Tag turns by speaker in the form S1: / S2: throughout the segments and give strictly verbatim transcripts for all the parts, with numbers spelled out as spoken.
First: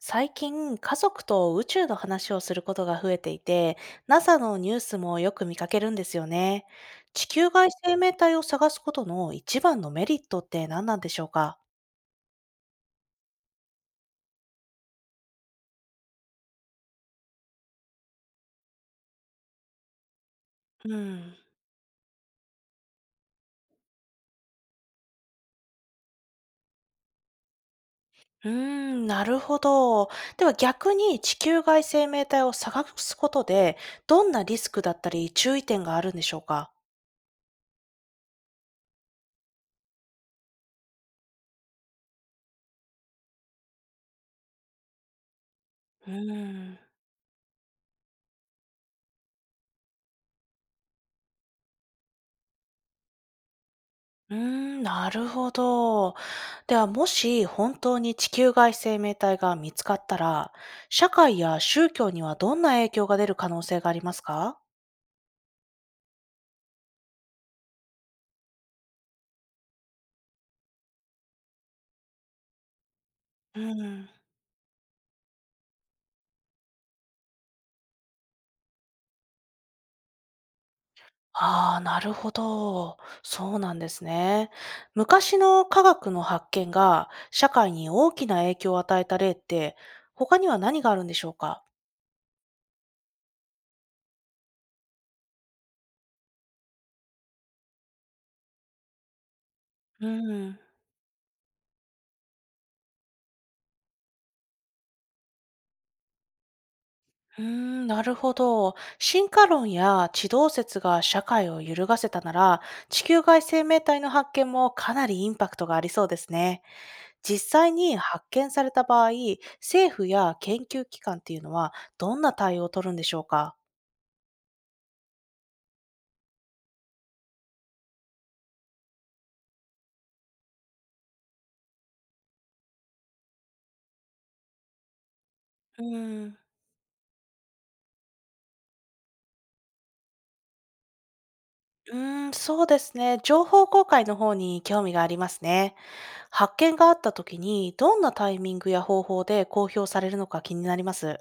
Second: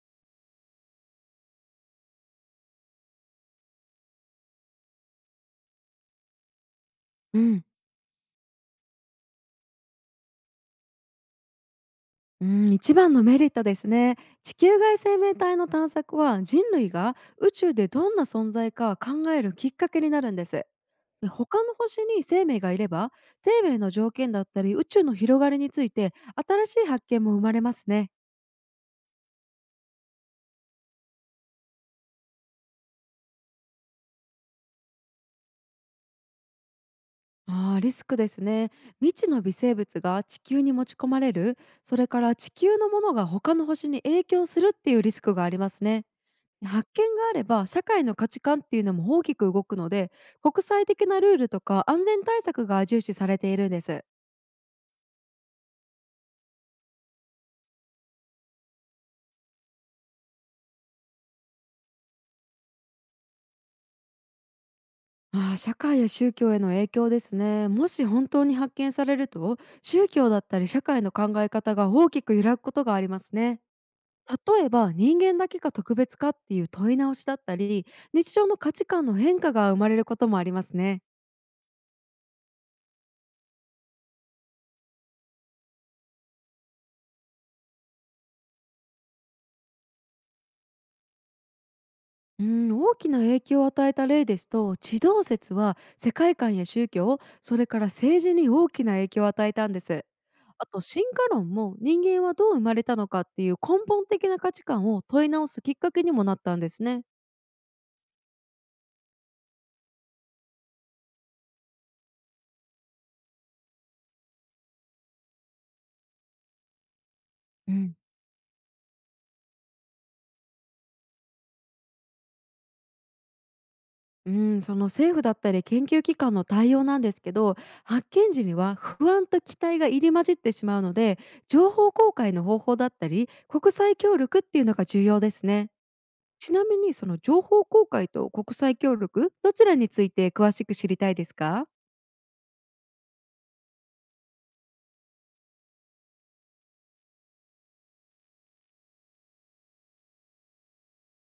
S1: 最近、家族と宇宙の話をすることが増えていて、ナサ のニュースもよく見かけるんですよね。地
S2: う
S1: 球
S2: ん、
S1: 外生命体を探すことの一番のメリットって何なんでしょうか？
S2: うん、一番のメリットですね。地球外生命体の探索は人類が宇宙でどんな存在か考えるきっかけになるんです。
S1: う
S2: で、
S1: ん。
S2: 他の星に生命がいれば、生命の条件だったり宇宙の広がりについて新しい発見も生まれますね。
S1: うーん、なるほど。では逆に地球外生命体を探すことで、どんなリスクだったり注意点があるんでしょうか？
S2: あーリスクですね。未知の微生物が地球に持ち込まれる、それから地球のものが他の星に影響するっていうリスクがありますね。
S1: うーん。
S2: 発見があれば社会の価値観っていうのも大きく動くので、国際的なルールとか安全対策が重視されているんです。
S1: うーん、なるほど。では、もし本当に地球外生命体が見つかったら、社会や宗教にはどんな影響が出る可能性がありますか？
S2: ああ、社会や宗教への影響ですね。もし本当に発見されると、宗教だったり社会の考え方が大きく揺らぐことがあります
S1: う
S2: ね。
S1: ん、
S2: 例えば人間だけが特別かっていう問い直しだったり、日常の価値観の変化が生まれることもありますね。
S1: ああ、なるほど。そうなんですね。昔の科学の発見が社会に大きな影響を与えた例って、他には何があるんでしょうか？
S2: うん、大きな影響を与えた例ですと、地動説は世界観や宗教、それから政治に大きな影響を与えたんです。
S1: うん、
S2: あ
S1: う
S2: と進化論も、人間はどう生まれたのかっていう根本的な価値観を問い直すきっかけにもなったんですね。
S1: ーん、なるほど。進化論や地動説が社会を揺るがせたなら、地球外生命体の発見もかなりインパクトがありそうですね。実際
S2: うん、
S1: に発見された場合、政府や研究機関っていうのはどんな対応を取るんでしょうか？
S2: うん、その政府だったり研究機関の対応なんですけど、発見時には不安と期待が入り混じってしまうので、情報公開の方法だったり国際協力っていうのが重要ですね。
S1: うーん、
S2: ちなみに、その情報公開と国際協力、どちらについて詳しく知りたいですか？
S1: うーん、そうですね。情報公開の方に興味がありますね。発見があった時に、どんなタイミングや方法で公表されるのか気になります。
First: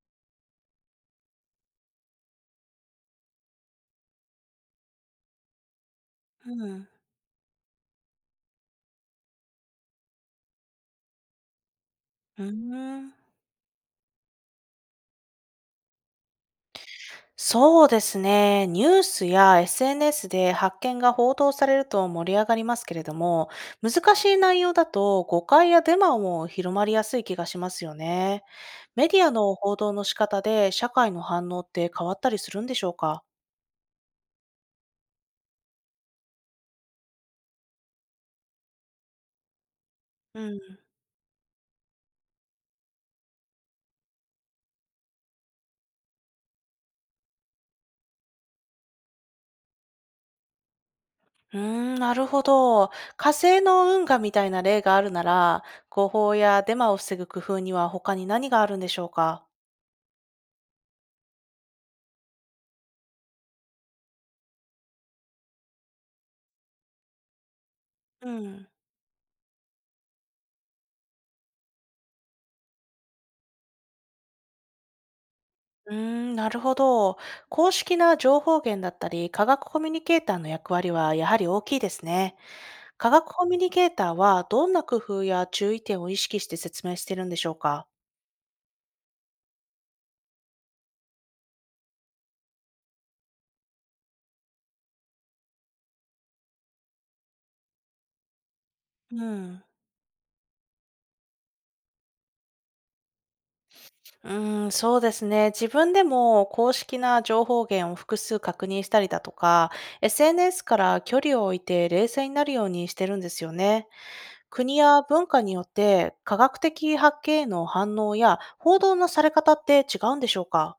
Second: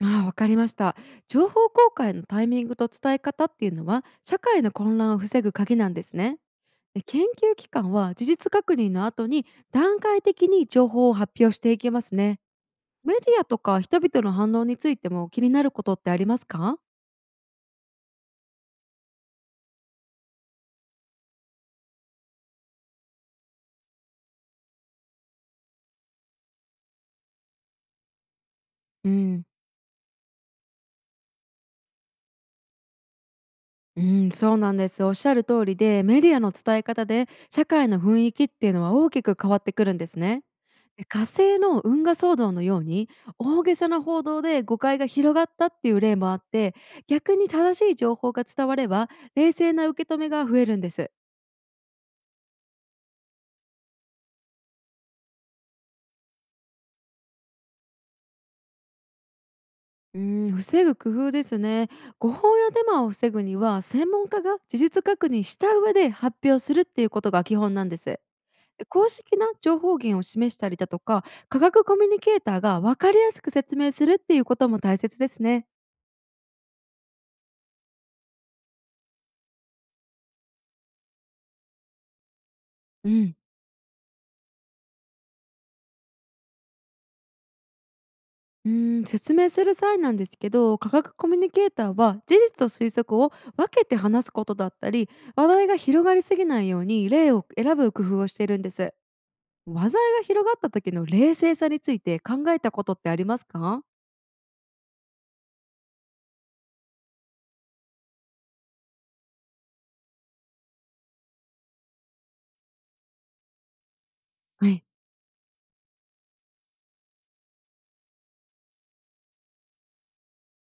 S2: ああ、わかりました。情報公開のタイミングと伝え方っていうのは社会の混乱を防ぐ鍵なんですね。
S1: うん、
S2: で、研究機関は事実確認の後に、段階的に情報を発表していきますね。
S1: うーん。
S2: メディアとか人々の反応についても気になることってありますか？
S1: そうですね。ニュースや エスエヌエス で発見が報道されると盛り上がりますけれども、難しい内容だと誤解やデマも広まりやすい気がしますよね。メ
S2: う
S1: ディア
S2: ん、
S1: の報道の仕方で社会の反応って変わったりするんでしょうか？
S2: うん、そうなんです。おっしゃる通りで、メディアの伝え方で社会の雰囲気っていうのは大きく変わってくるんです
S1: う
S2: ね。
S1: ん。
S2: で、火星の運河騒動のように大げさな報道で誤解が広がったっていう例もあって、逆に正しい情報が伝われば冷静な受け止めが増えるんです。
S1: うーん、なるほど。火星の運河みたいな例があるなら、誤報やデマを防ぐ工夫には他に何があるんでしょうか？
S2: うーん防ぐ工夫ですね。誤報やデマを防ぐには、専門家が事実確認した上で発表するっていうことが基本なんです。
S1: うん。
S2: で、公式な情報源を示したりだとか、科学コミュニケーターが分かりやすく説明するっていうことも大切ですね。
S1: うーん、なるほど。公式な情報源だったり、科学コミュニケーターの役割はやはり大きいですね。科
S2: う
S1: 学
S2: ん
S1: コミュニケーターはどんな工夫や注意点を意識して説明しているんでしょうか？
S2: うーん、説明する際なんですけど、科学コミュニケーターは事実と推測を分けて話すことだったり、話題が広がりすぎないように例を選ぶ工夫をしているんです。
S1: うん。
S2: 話題が広がった時の冷静さについて考えたことってありますか？
S1: うーん、そうですね。自分でも公式な情報源を複数確認したりだとか、エスエヌエス から距離を置いて冷静になるようにしてるんですよね。
S2: は
S1: 国
S2: い。
S1: や文化によって科学的発見への反応や報道のされ方って違うんでしょうか？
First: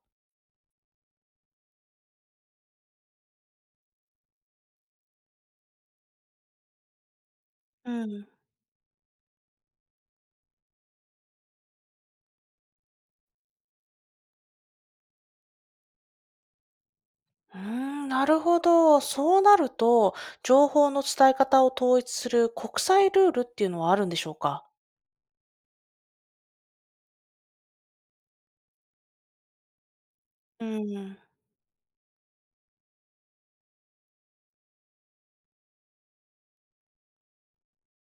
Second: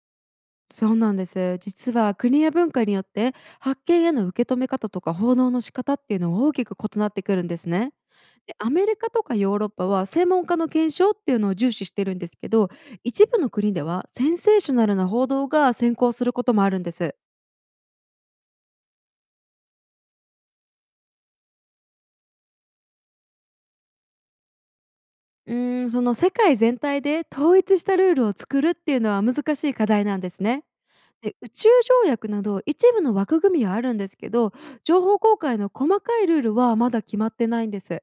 S2: そうなんです。実は国や文化によって、発見への受け止め方とか報道の仕方っていうのは大きく異なってくるんですね。
S1: うん。
S2: で、アメリカとかヨーロッパは専門家の検証っていうのを重視してるんですけど、一部の国ではセンセーショナルな報道が先行することもあるんです。
S1: うーん、なるほど。そうなると、情報の伝え方を統一する国際ルールっていうのはあるんでしょうか？
S2: うーん、その世界全体で統一したルールを作るっていうのは難しい課題なんですね。
S1: うーん。
S2: で、宇宙条約など一部の枠組みはあるんですけど、情報公開の細かいルールはまだ決まってないんです。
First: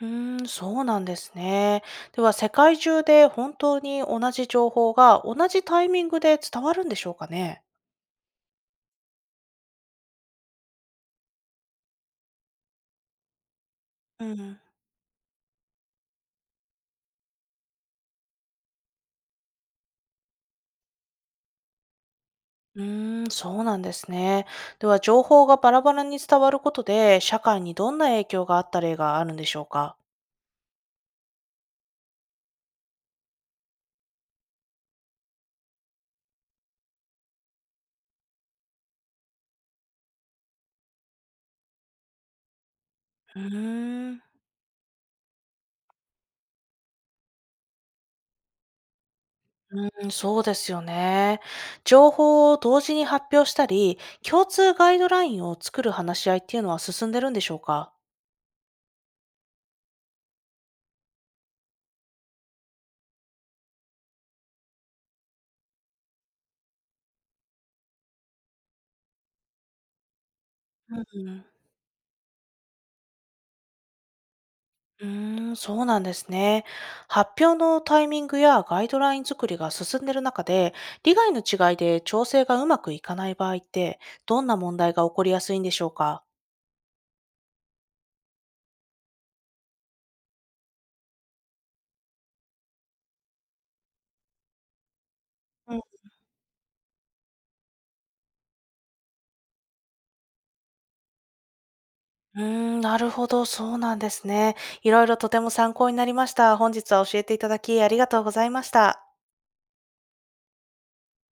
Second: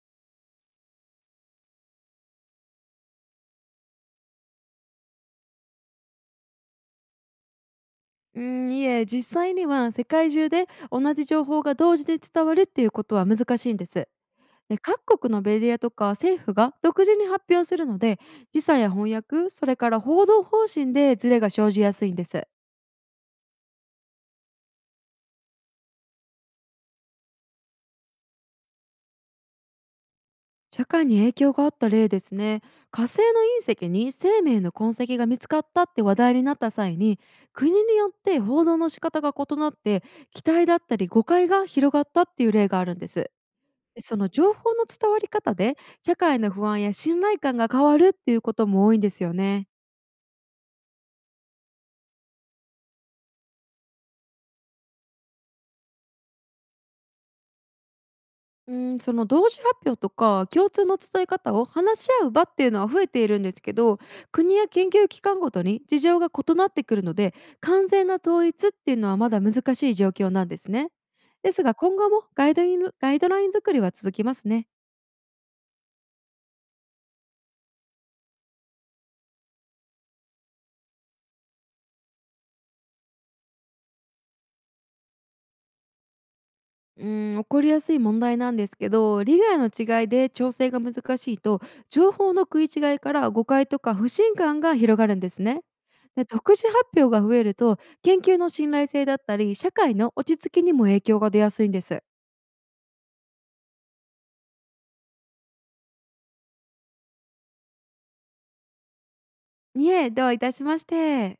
S1: うーん、そうなんですね。では、世界中で本当に同じ情報が同じタイミングで伝わるんでしょうかね？
S2: うーんいえ、実際には世界中で同じ情報が同時に伝わるっていうことは難しいんです。
S1: うん。
S2: で、各国のメディアとか政府が独自に発表するので、時差や翻訳、それから報道方針でズレが生じやすいんです。
S1: うーん、そうなんですね。では、情報がバラバラに伝わることで、社会にどんな影響があった例があるんでしょうか？
S2: 社会に影響があった例ですね。火星の隕石に生命の痕跡が見つかったって話題になった際に、国によって報道の仕方が異なって、期待だったり誤解が広がったっていう例があるんです。
S1: う
S2: で、
S1: ー
S2: そ
S1: ん。
S2: の情報の伝わり方で社会の不安や信頼感が変わるっていうことも多いんですよね。
S1: うん、そうですよね。情報を同時に発表したり、共通ガイドラインを作る話し合いっていうのは進んでるんでしょうか？
S2: うん、その同時発表とか共通の伝え方を話し合う場っていうのは増えているんですけど、国や研究機関ごとに事情が異なってくるので、完全な統一っていうのはまだ難しい状況なんですね。
S1: うん。
S2: ですが、今後もガイドインガイドライン作りは続きますね。
S1: うーん、そうなんですね。発表のタイミングやガイドライン作りが進んでる中で、利害の違いで調整がうまくいかない場合って、どんな問題が起こりやすいんでしょうか？
S2: うーん、起こりやすい問題なんですけど、利害の違いで調整が難しいと、情報の食い違いから誤解とか不信感が広がるんですね。
S1: うん、
S2: で、独自発表が増えると、研究の信頼性だったり、社会の落ち着きにも影響が出やすいんです。
S1: うーん、なるほど、そうなんですね。いろいろとても参考になりました。本日は教えていただきありがとうございました。
S2: いえ、どういたしまして。